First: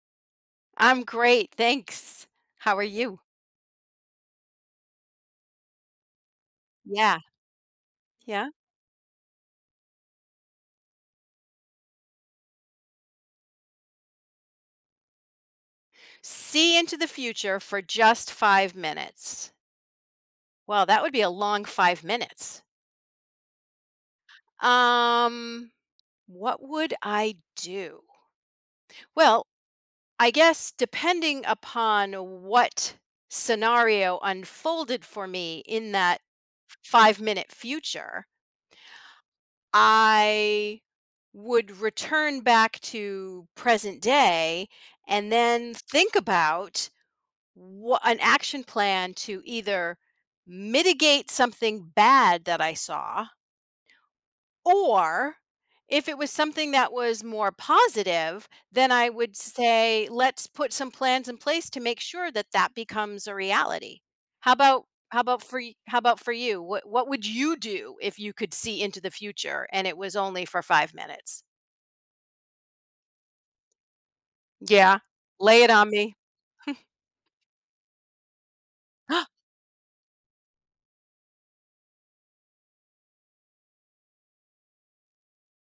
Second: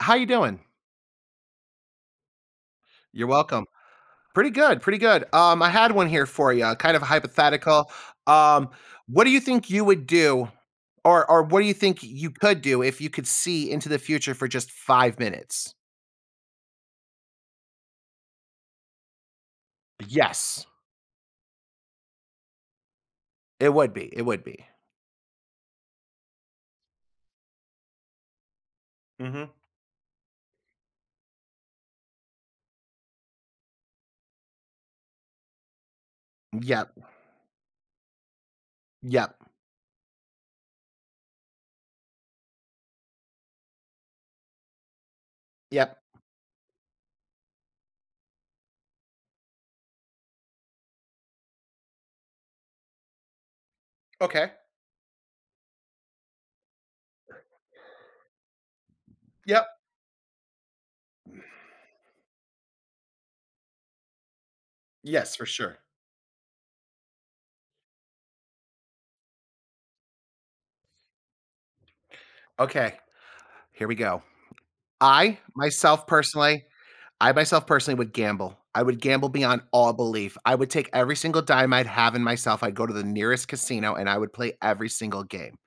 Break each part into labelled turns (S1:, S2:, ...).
S1: How you doing?
S2: I'm great, thanks. How are you?
S1: You're welcome. Pretty good, pretty good. I had one here for you, kind of
S2: Yeah,
S1: hypothetical.
S2: yeah.
S1: Um, what do you think you would do or what do you think you could do if you could see into the future for just 5 minutes?
S2: See into the future for just 5 minutes.
S1: Yes.
S2: Well, that would be a long 5 minutes.
S1: It would be.
S2: Um, what would I do? Well,
S1: Mhm.
S2: I guess depending upon what scenario unfolded for me in that
S1: Yep,
S2: 5-minute future,
S1: yep,
S2: I would return back to present day and then
S1: yep.
S2: think about what an action plan to either mitigate something bad that I saw,
S1: Okay.
S2: or if it was something that was more positive, then I would
S1: Yep.
S2: say, let's put some plans in place to make sure that that becomes a reality. How about how
S1: Yes,
S2: about
S1: for
S2: for y-
S1: sure.
S2: how about for you? What would you do if you could see into the future and it was only for 5 minutes?
S1: Okay, here we go.
S2: Yeah.
S1: I,
S2: Lay it on
S1: myself
S2: me.
S1: personally I myself personally would gamble. I would gamble beyond all belief. I would take every single dime I'd have in myself. I'd go to the nearest casino and I would play every single game.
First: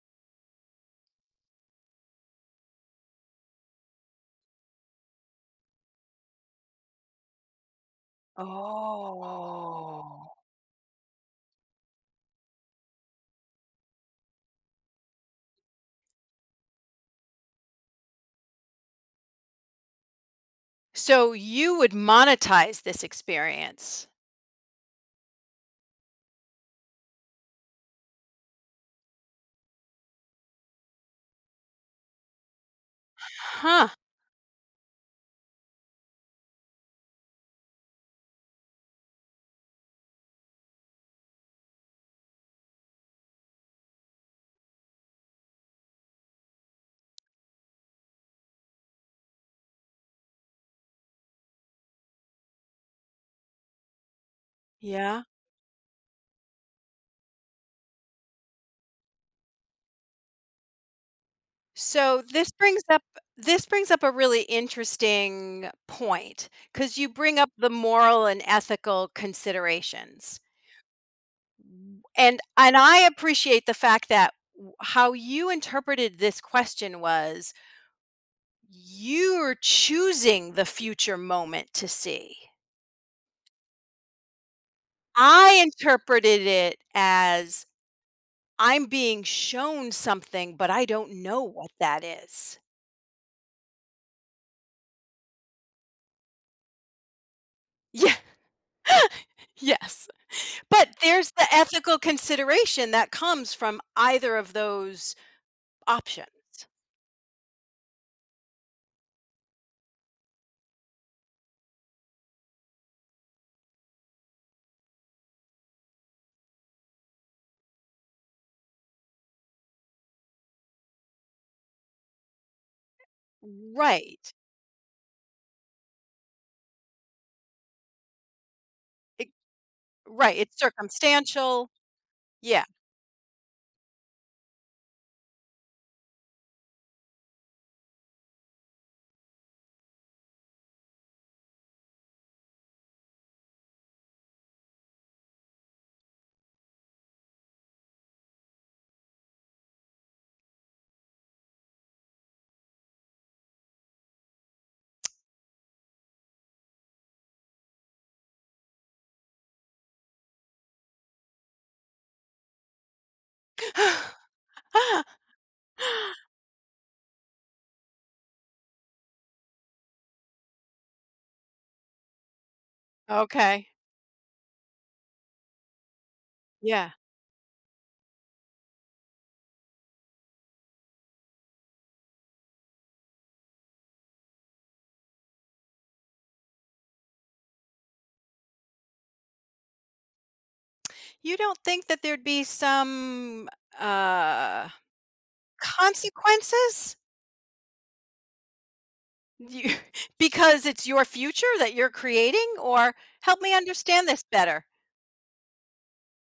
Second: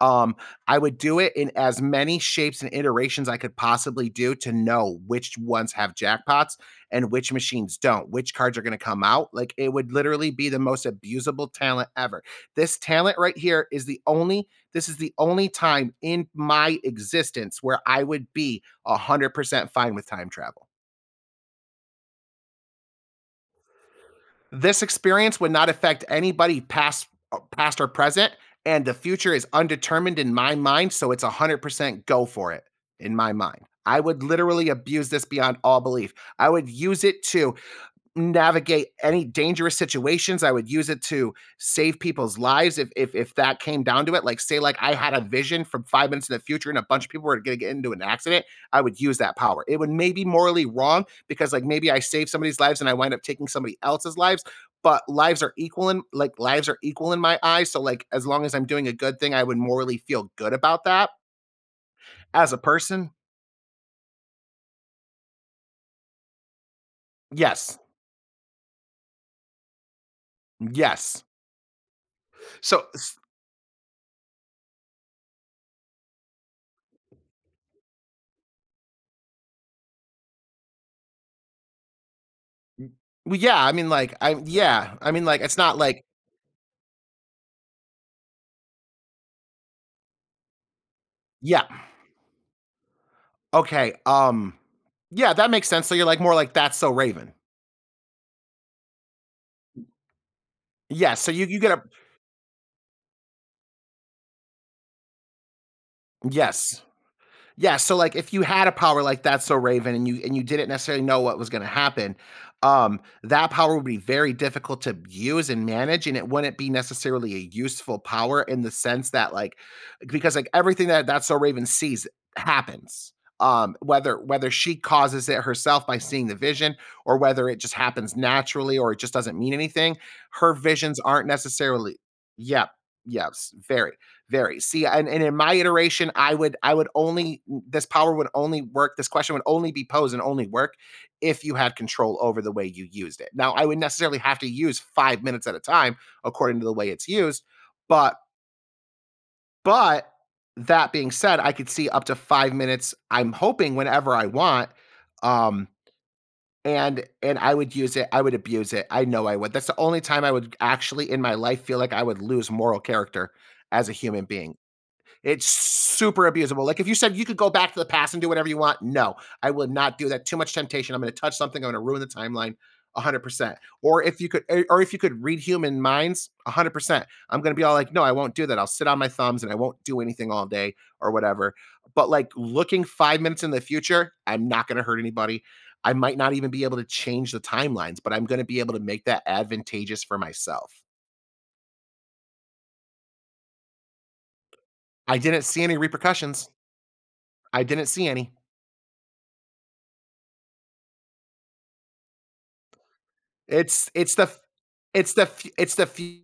S1: Um, I would do it in as many shapes and iterations I could possibly do to know which ones have jackpots and which machines don't, which cards are going to come out. Like it would
S2: Oh.
S1: literally be the most abusable talent ever. This talent right here is the only, this is the only time in my existence where I would be 100% fine with time travel.
S2: So you would monetize this experience.
S1: This experience would not affect anybody past past or present, and the future is undetermined in my mind, so it's 100% go for it in my mind.
S2: Huh.
S1: I would literally abuse this beyond all belief. I would use it to navigate any dangerous situations. I would use it to save people's lives if that came down to it. Like say like I had a vision from 5 minutes in the future and a bunch of people were gonna get into an accident, I would use that power. It would maybe morally wrong because like maybe I save somebody's lives and I wind up taking somebody else's lives, but
S2: Yeah.
S1: lives are equal in my eyes. So like as long as I'm doing a good thing, I would morally feel good about that.
S2: So this
S1: As a
S2: brings up
S1: person,
S2: this brings up a really interesting point because you bring up the
S1: yes.
S2: moral and ethical considerations.
S1: Yes.
S2: And
S1: So
S2: I
S1: s
S2: appreciate the fact that how you interpreted this question was you're choosing the future moment to see.
S1: well, yeah, I mean, like, I yeah, I mean, like, it's
S2: I
S1: not like
S2: interpreted it as I'm being shown something, but I don't know
S1: yeah.
S2: what that is.
S1: Okay. Yeah, that makes sense. So you're like more like That's So Raven.
S2: Yeah, yes. But
S1: Yes. So
S2: there's
S1: you
S2: the
S1: get a
S2: ethical consideration that comes from either of those option.
S1: yes. Yeah, so, like, if you had a power like That's So Raven and you didn't necessarily know what was gonna happen, that power would be very difficult to use and manage, and it wouldn't be necessarily a useful power in the sense that, like because, like, everything that That's So Raven sees happens, whether
S2: Right.
S1: whether she causes it herself by seeing the vision or whether it just happens naturally or it just
S2: It
S1: doesn't mean anything,
S2: Right,
S1: her
S2: it's
S1: visions aren't
S2: circumstantial.
S1: necessarily
S2: Yeah.
S1: yep, yes, very varies. See, and in my iteration, I would only this power would only work. This question would only be posed and only work if you had control over the way you used it. Now, I would necessarily have to use 5 minutes at a time according to the way it's used, but but that being said, I could see up to 5 minutes. I'm hoping whenever I want. Um, and I would use it. I would abuse it. I know I would. That's the only time I would actually in my life feel like I would lose moral character as a human being it's super abusable. Like if you said you could go back to the past and do whatever you want, no, I would not do that. Too much temptation. I'm going to touch something. I'm going to ruin the timeline. 100%.
S2: Okay,
S1: Or if you could read human minds,
S2: yeah.
S1: 100%. I'm going to be all like, "No, I won't do that. I'll sit on my thumbs and I won't do anything all day or whatever." But like looking 5 minutes in the future, I'm not going to hurt anybody. I might not even be able to change the timelines, but I'm going to be able to make that advantageous for myself.
S2: You don't think that there'd be some, uh,
S1: I didn't see any repercussions.
S2: consequences?
S1: I didn't see any.
S2: You, because it's your future that you're creating? Or help me understand
S1: It's
S2: this
S1: the f-
S2: better.
S1: it's the f- it's the fu-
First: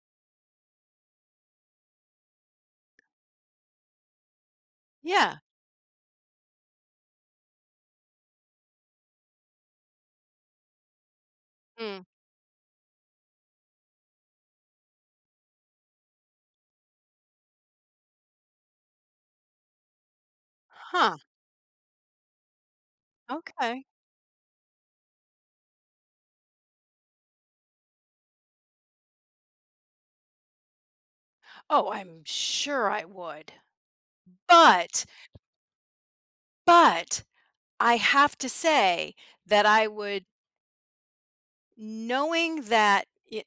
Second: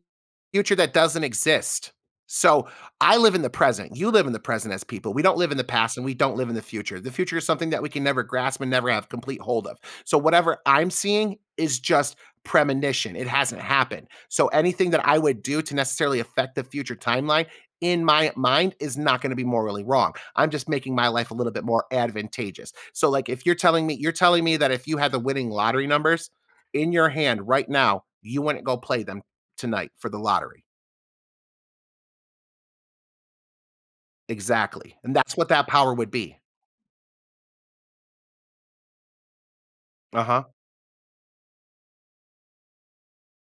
S1: future that doesn't exist. So I live in the present. You live in the present as people. We
S2: Yeah.
S1: don't live in the past and we don't live in the future. The future is something that we can never grasp and never have complete hold of. So whatever I'm seeing is
S2: Mm.
S1: just premonition. It hasn't happened. So anything that I would do to necessarily affect the future timeline in my mind is not going to be morally wrong. I'm just making my
S2: Huh,
S1: life a little bit more advantageous. So like if
S2: okay.
S1: you're telling me that if you had the winning lottery numbers in your hand right now, you wouldn't go play them tonight for the lottery.
S2: Oh, I'm sure I would.
S1: Exactly,
S2: But,
S1: and that's what that power would be.
S2: but I have to say that I would,
S1: Uh-huh.
S2: knowing that it,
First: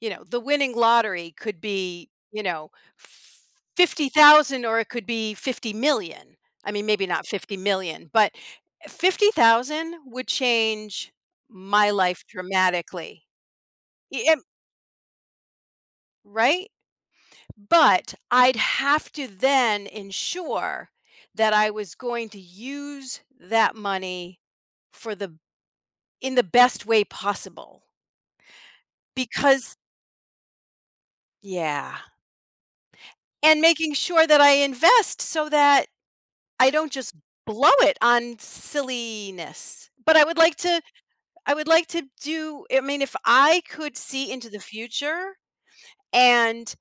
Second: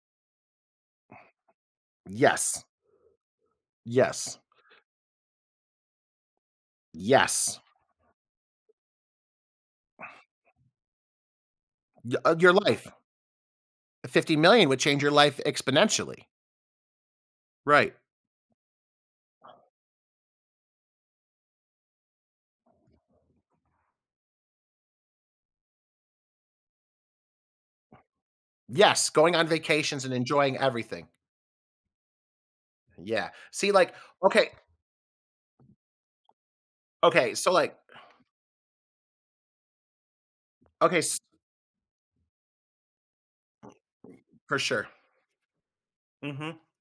S2: the winning lottery could be,
S1: Yes. Yes.
S2: 50,000 or it could be 50,000,000. I mean, maybe not
S1: Yes.
S2: 50,000,000, but 50,000 would change my
S1: Y
S2: life
S1: your life.
S2: dramatically. E em
S1: 50,000,000 would change your life exponentially.
S2: Right?
S1: Right.
S2: But I'd have to then ensure that I was going to use that money for the in the best way possible
S1: Yes, going on
S2: because
S1: vacations and enjoying everything.
S2: yeah,
S1: Yeah.
S2: and
S1: See,
S2: making
S1: like
S2: sure that
S1: okay,
S2: I invest so that I don't just
S1: okay, so,
S2: blow
S1: like
S2: it on silliness. But I would like to
S1: okay, s
S2: I would like to do, I mean, if I could see into
S1: for
S2: the
S1: sure.
S2: future
S1: Mhm.
S2: and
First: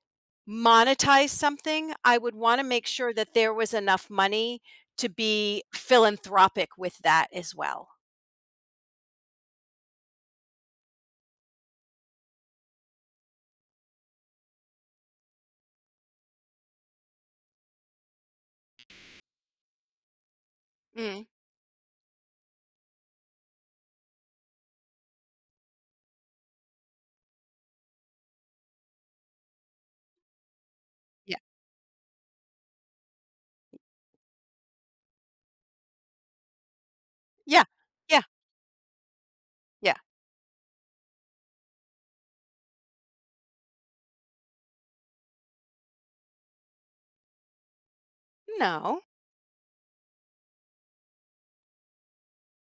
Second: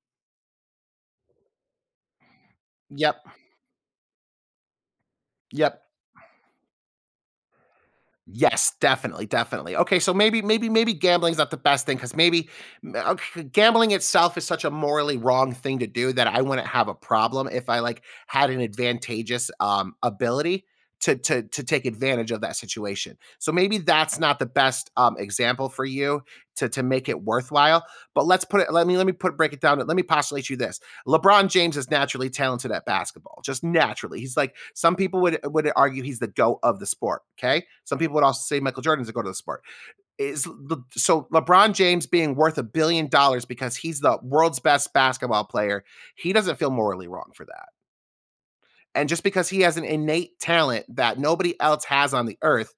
S2: monetize something, I would want to make sure
S1: Yep.
S2: that there was enough money to be
S1: Yep.
S2: philanthropic with that as well.
S1: Yes, definitely, definitely. Okay, so maybe gambling's not the best thing because maybe m- okay, gambling itself is such a morally wrong thing to do that I wouldn't have a problem if I like had an advantageous ability
S2: Mm,
S1: to take advantage of that situation. So maybe that's not the best example for you to make it worthwhile. But let me put break it down. Let me postulate you this.
S2: yeah,
S1: LeBron James is naturally talented at basketball, just naturally. He's like some people would argue he's the go of the sport.
S2: yeah,
S1: Okay, some people
S2: yeah,
S1: would also say Michael Jordan's the go of the sport.
S2: yeah.
S1: So LeBron James being worth $1 billion because he's the world's best basketball player, he doesn't feel morally wrong for that.
S2: No,
S1: And just because he has an innate talent that nobody else has on the earth,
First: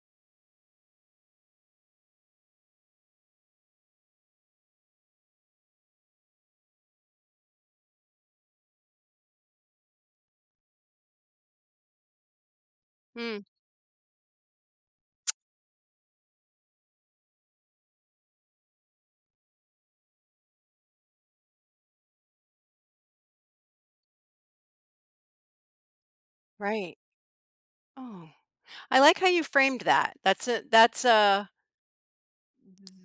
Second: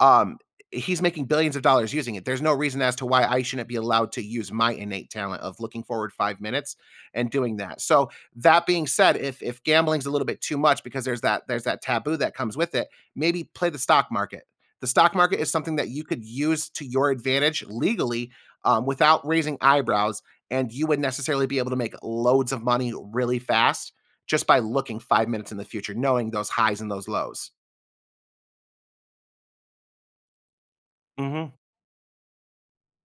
S1: um, he's making billions of dollars using it. There's no reason as to why I shouldn't be allowed to use my innate talent of looking forward 5 minutes and doing that. So that being said, if gambling's a little bit too much because there's that taboo that comes with it,
S2: mm,
S1: maybe play the stock market. The stock market is something that you could use to your advantage legally without raising eyebrows, and you would necessarily be able to make loads of money really fast just by looking 5 minutes in the future, knowing those highs and
S2: right.
S1: those lows.
S2: Oh, I like how you framed that. That's a that's a
S1: Mhm,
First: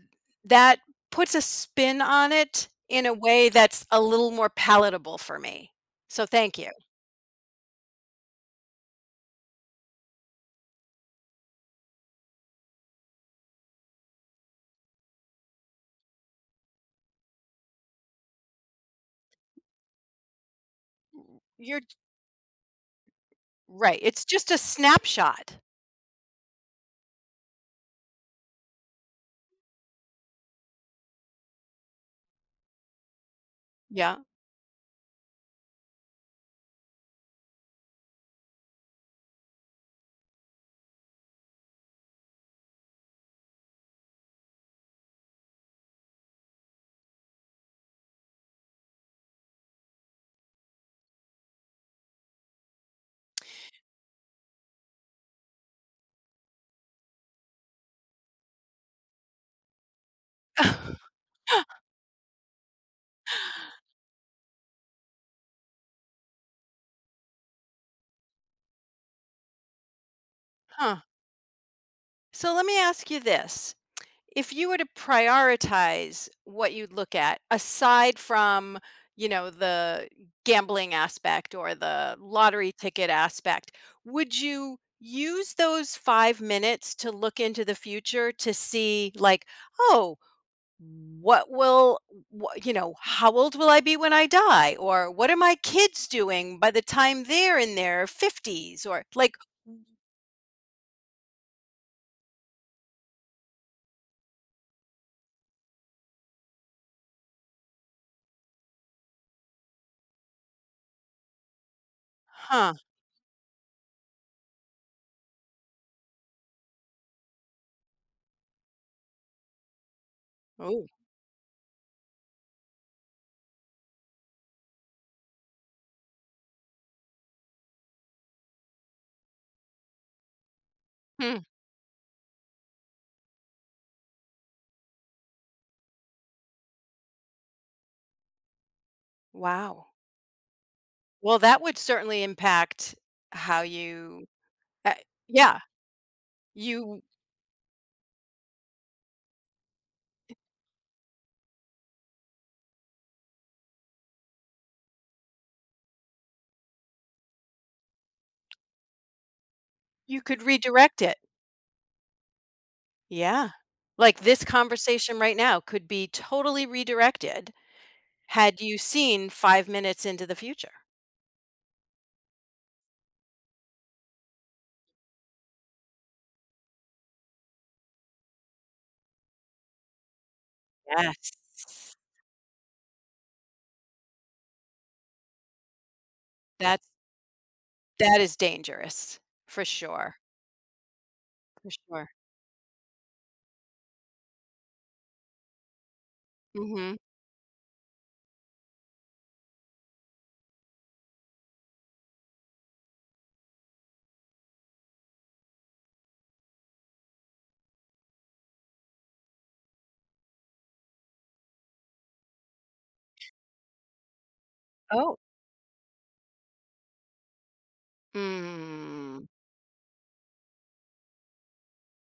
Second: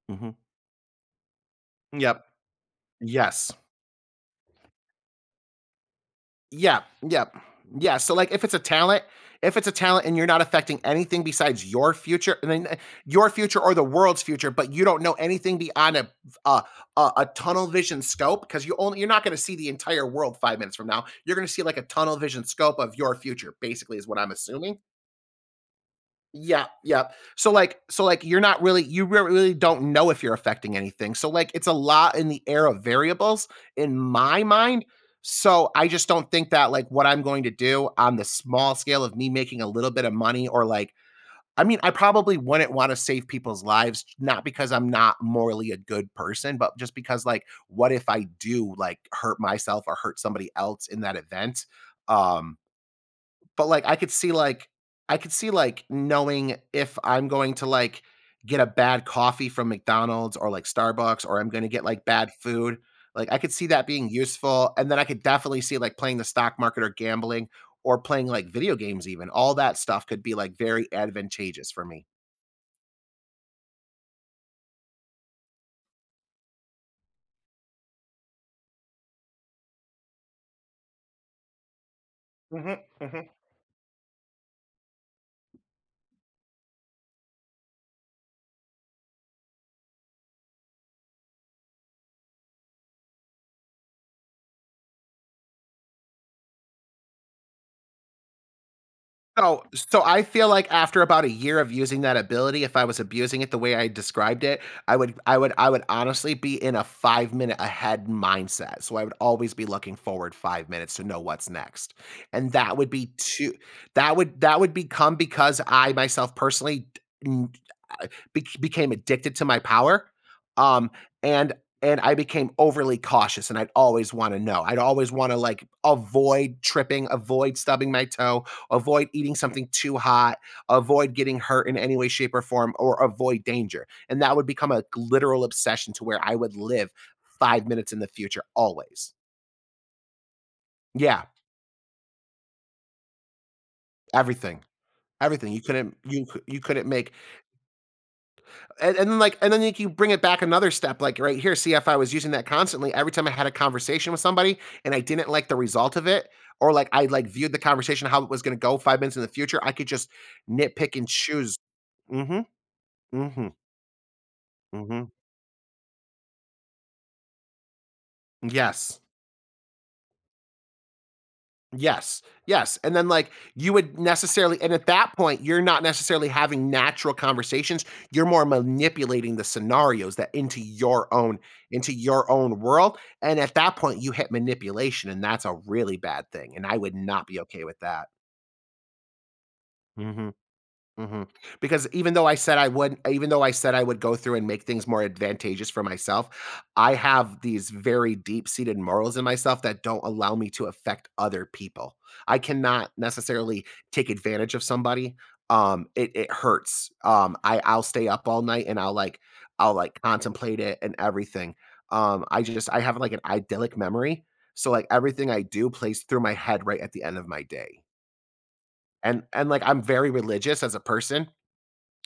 S1: mhm.
S2: that puts a spin
S1: Yep.
S2: on it in a way
S1: Yes.
S2: that's a little more palatable for me. So thank you.
S1: Yeah, yep. Yeah, so, like, if it's a talent and you're not affecting anything besides your future and then, eh, your future or the world's future, but you don't know anything beyond a tunnel vision scope because you only you're not gonna see the entire world 5 minutes from now. You're gonna see, like,
S2: You're
S1: a tunnel vision scope of your future, basically,
S2: right.
S1: is what
S2: It's
S1: I'm
S2: just a
S1: assuming.
S2: snapshot.
S1: Yeah, yeah. So like you're not really you rea really don't know if you're affecting anything. So like it's a lot in the air of variables in
S2: Yeah.
S1: my mind. So I just don't think that like what I'm going to do on the small scale of me making a little bit of money or like I mean, I probably wouldn't wanna save people's lives not because I'm not morally a good person, but just because like what if I do like hurt myself or hurt somebody else in that event? Um but, like, I could see, like, knowing if I'm going to, like, get a bad coffee from McDonald's or, like, Starbucks or I'm gonna get, like, bad food. Like, I could see that being useful, and then I could definitely see, like, playing the stock market or gambling or playing, like, video games even. All that stuff could be, like, very
S2: Huh.
S1: advantageous for me.
S2: So let me ask you this: if you were to prioritize what you'd look at aside from, the gambling aspect or the lottery
S1: Mhm,
S2: ticket
S1: mhm.
S2: aspect, would you use those 5 minutes to look into the future to see, like, oh, what will wha you know how old will I be when I die, or what are my kids doing by the time they're in their 50s, or like,
S1: So I feel like after about a year of using that ability, if I was abusing it the way I described it, I would honestly be in a 5-minute ahead mindset. So I would always be looking forward 5 minutes to know what's next. And
S2: huh.
S1: that would become because I myself personally became addicted to my power,
S2: Oh.
S1: um, and and I became overly cautious, and I'd always wanna know. I'd always wanna, like, avoid tripping, avoid stubbing my toe, avoid eating something too hot, avoid
S2: Hmm,
S1: getting hurt in any way, shape, or form, or avoid danger, and that would become a literal obsession to where I would live 5 minutes in the future always.
S2: wow.
S1: Yeah,
S2: Well, that would certainly impact how you,
S1: everything,
S2: uh,
S1: everything.
S2: yeah,
S1: You couldn't
S2: you
S1: make. And then like, you bring it back another step, like right here. See, if I was using that constantly, every time I had a conversation with somebody and I didn't like the result of it, or like I like viewed the conversation how it was going to go 5 minutes in the future, I could just
S2: you could
S1: nitpick
S2: redirect
S1: and
S2: it.
S1: choose. Mm-hmm. Mm-hmm.
S2: Yeah. Like, this
S1: Mm-hmm.
S2: conversation right now could be totally redirected had you
S1: Yes.
S2: seen 5 minutes into the future.
S1: Yes, yes, and then, like, you would necessarily and at that point, you're not necessarily having natural conversations, you're more manipulating the scenarios that into your
S2: Yes.
S1: own into your own world, and at that point, you hit manipulation, and that's a really bad thing, and I
S2: That's
S1: would not be okay with that.
S2: that is dangerous for sure,
S1: Mhm. Mhm.
S2: for
S1: Because
S2: sure.
S1: even though I said I would go through and make things more advantageous for myself, I
S2: Mhm.
S1: have these very deep-seated morals in myself that don't allow me to affect other people. I cannot necessarily take advantage of somebody. It hurts. I'll stay up all night, and I'll like contemplate it and everything. I have like an idyllic memory. So like
S2: Oh.
S1: everything I do plays through my head right at the end of my day. And
S2: Mm.
S1: and like I'm very religious as a person,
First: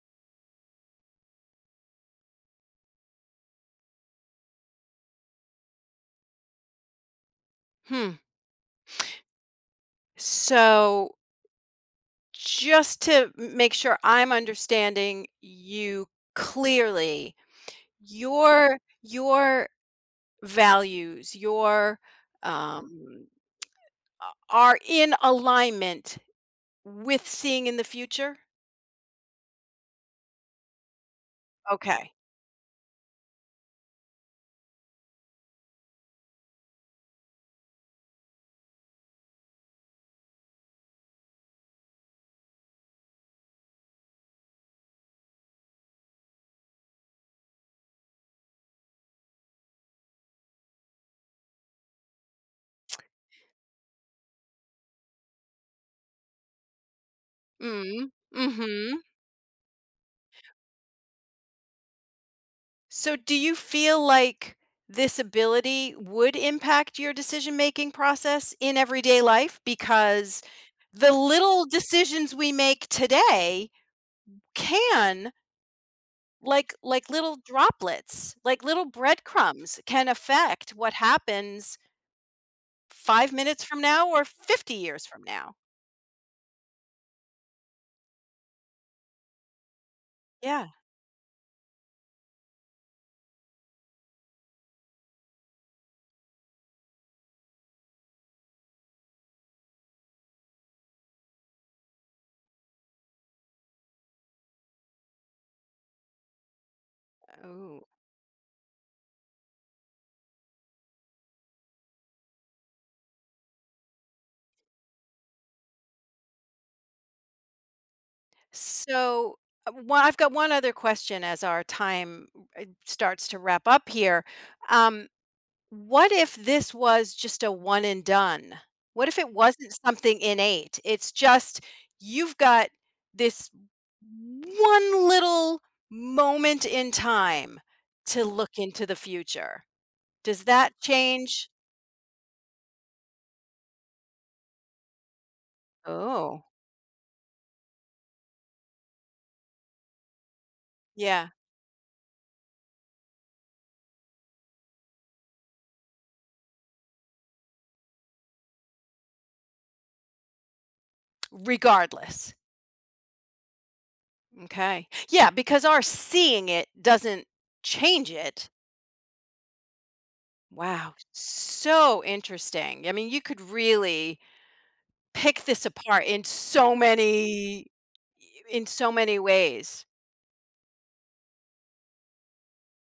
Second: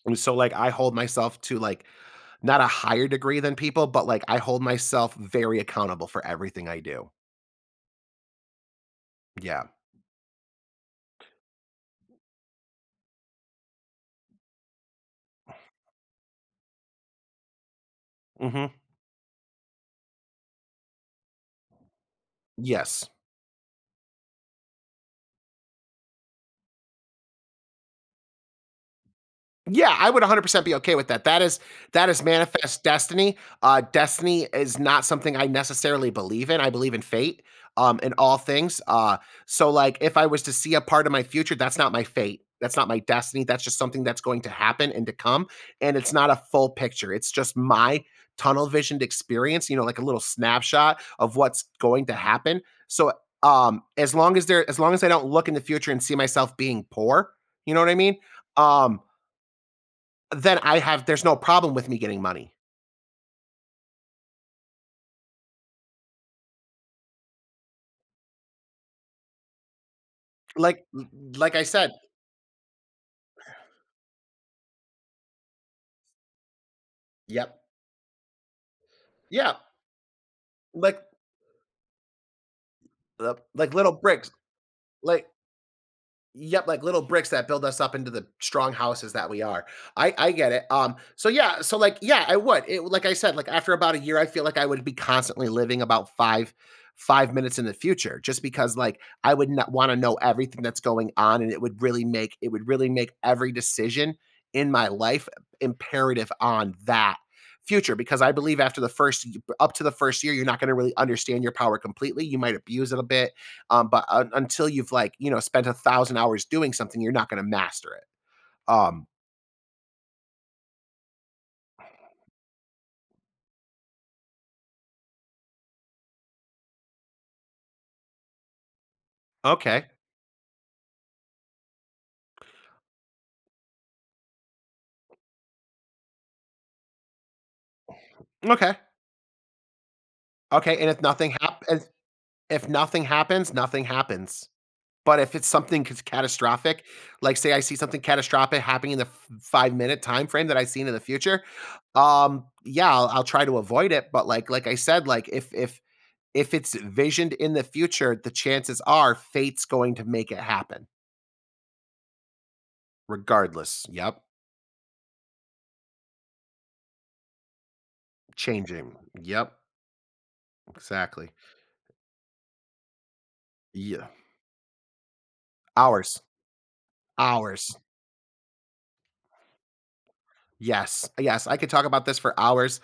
S1: and so, like, I hold myself to, like, not a higher degree than people, but, like, I hold myself very accountable for everything I do.
S2: Hmm.
S1: Yeah.
S2: So, just to make sure I'm understanding you clearly,
S1: Mhm.
S2: Your values, your,
S1: Yes.
S2: um, a are in alignment with seeing in the future?
S1: Yeah, I would 100% be okay with that. That is
S2: Okay.
S1: manifest destiny. Destiny is not something I necessarily believe in. I believe in fate, in all things. So like, if I was to see a part of my future, that's not my fate. That's not my destiny. That's just something that's going to happen and to come, and it's not a full picture. It's just my tunnel visioned experience. You know, like a little snapshot of what's going to happen. So, as long as I don't look in the future and see myself being poor, you know what I
S2: Mm,
S1: mean? Um
S2: mhm.
S1: then I have there's no problem with me getting money.
S2: So do you feel like this ability would impact your decision-making process in everyday life? Because
S1: Like
S2: the
S1: like I
S2: little
S1: said.
S2: decisions we make today can, like little
S1: Yep.
S2: droplets, like little
S1: Yeah.
S2: breadcrumbs, can affect what
S1: Like,
S2: happens 5 minutes
S1: like
S2: from
S1: little
S2: now or
S1: bricks,
S2: 50 years from
S1: like,
S2: now.
S1: yep, like little bricks that build us up into the strong houses that we are. I get it.
S2: Yeah.
S1: So yeah, so like, yeah, I would. It, like I said, like after about a year, I feel like I would be constantly living about five minutes in the future, just because like I would not want to know everything that's going on, and it would really make every decision in my life imperative on that
S2: Oh.
S1: future, because I believe after the first up to the first year, you're not going to really understand your power completely. You might abuse it a bit, but un until you've, like, spent 1,000 hours doing something, you're not gonna master it. Um,
S2: So, one I've got one other question as our time starts to wrap up here. Um, what if this was just a one and done? What if it wasn't
S1: okay,
S2: something innate? It's just you've got this one little moment in time to look
S1: okay,
S2: into the future. Does that
S1: okay. And if nothing
S2: change?
S1: happens, nothing happens. But if it's something c
S2: Oh.
S1: catastrophic, like, say I see something catastrophic happening in the f 5-minute time frame that I seen in the
S2: Yeah,
S1: future, yeah, I'll try to avoid it, but, like I said, like, if it's visioned in the future, the chances are fate's going to make it happen
S2: regardless.
S1: regardless. Yep.
S2: Okay. Yeah, because our seeing it doesn't change it.
S1: Changing. Yep.
S2: Wow.
S1: Exactly.
S2: So interesting. I mean, you could
S1: Yeah.
S2: really pick this apart
S1: Hours.
S2: in so many
S1: Hours.
S2: ways.
S1: Yes. Yes, I could talk about this for hours.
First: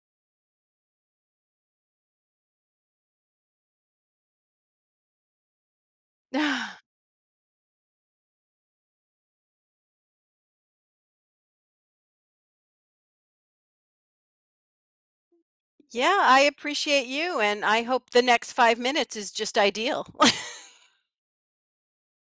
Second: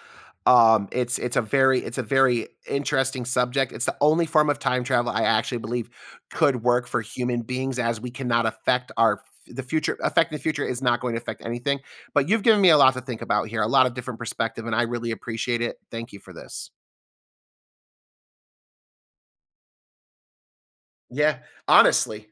S1: It's a very interesting subject. It's the only form of time travel I actually believe could work for human beings, as we cannot affect our, the future affecting the future is not going to affect anything. But you've given me a lot to think about here, a lot of different perspective, and I really appreciate it. Thank
S2: Yeah,
S1: you for
S2: I
S1: this.
S2: appreciate you and I hope the next 5 minutes is just ideal.
S1: Yeah, honestly.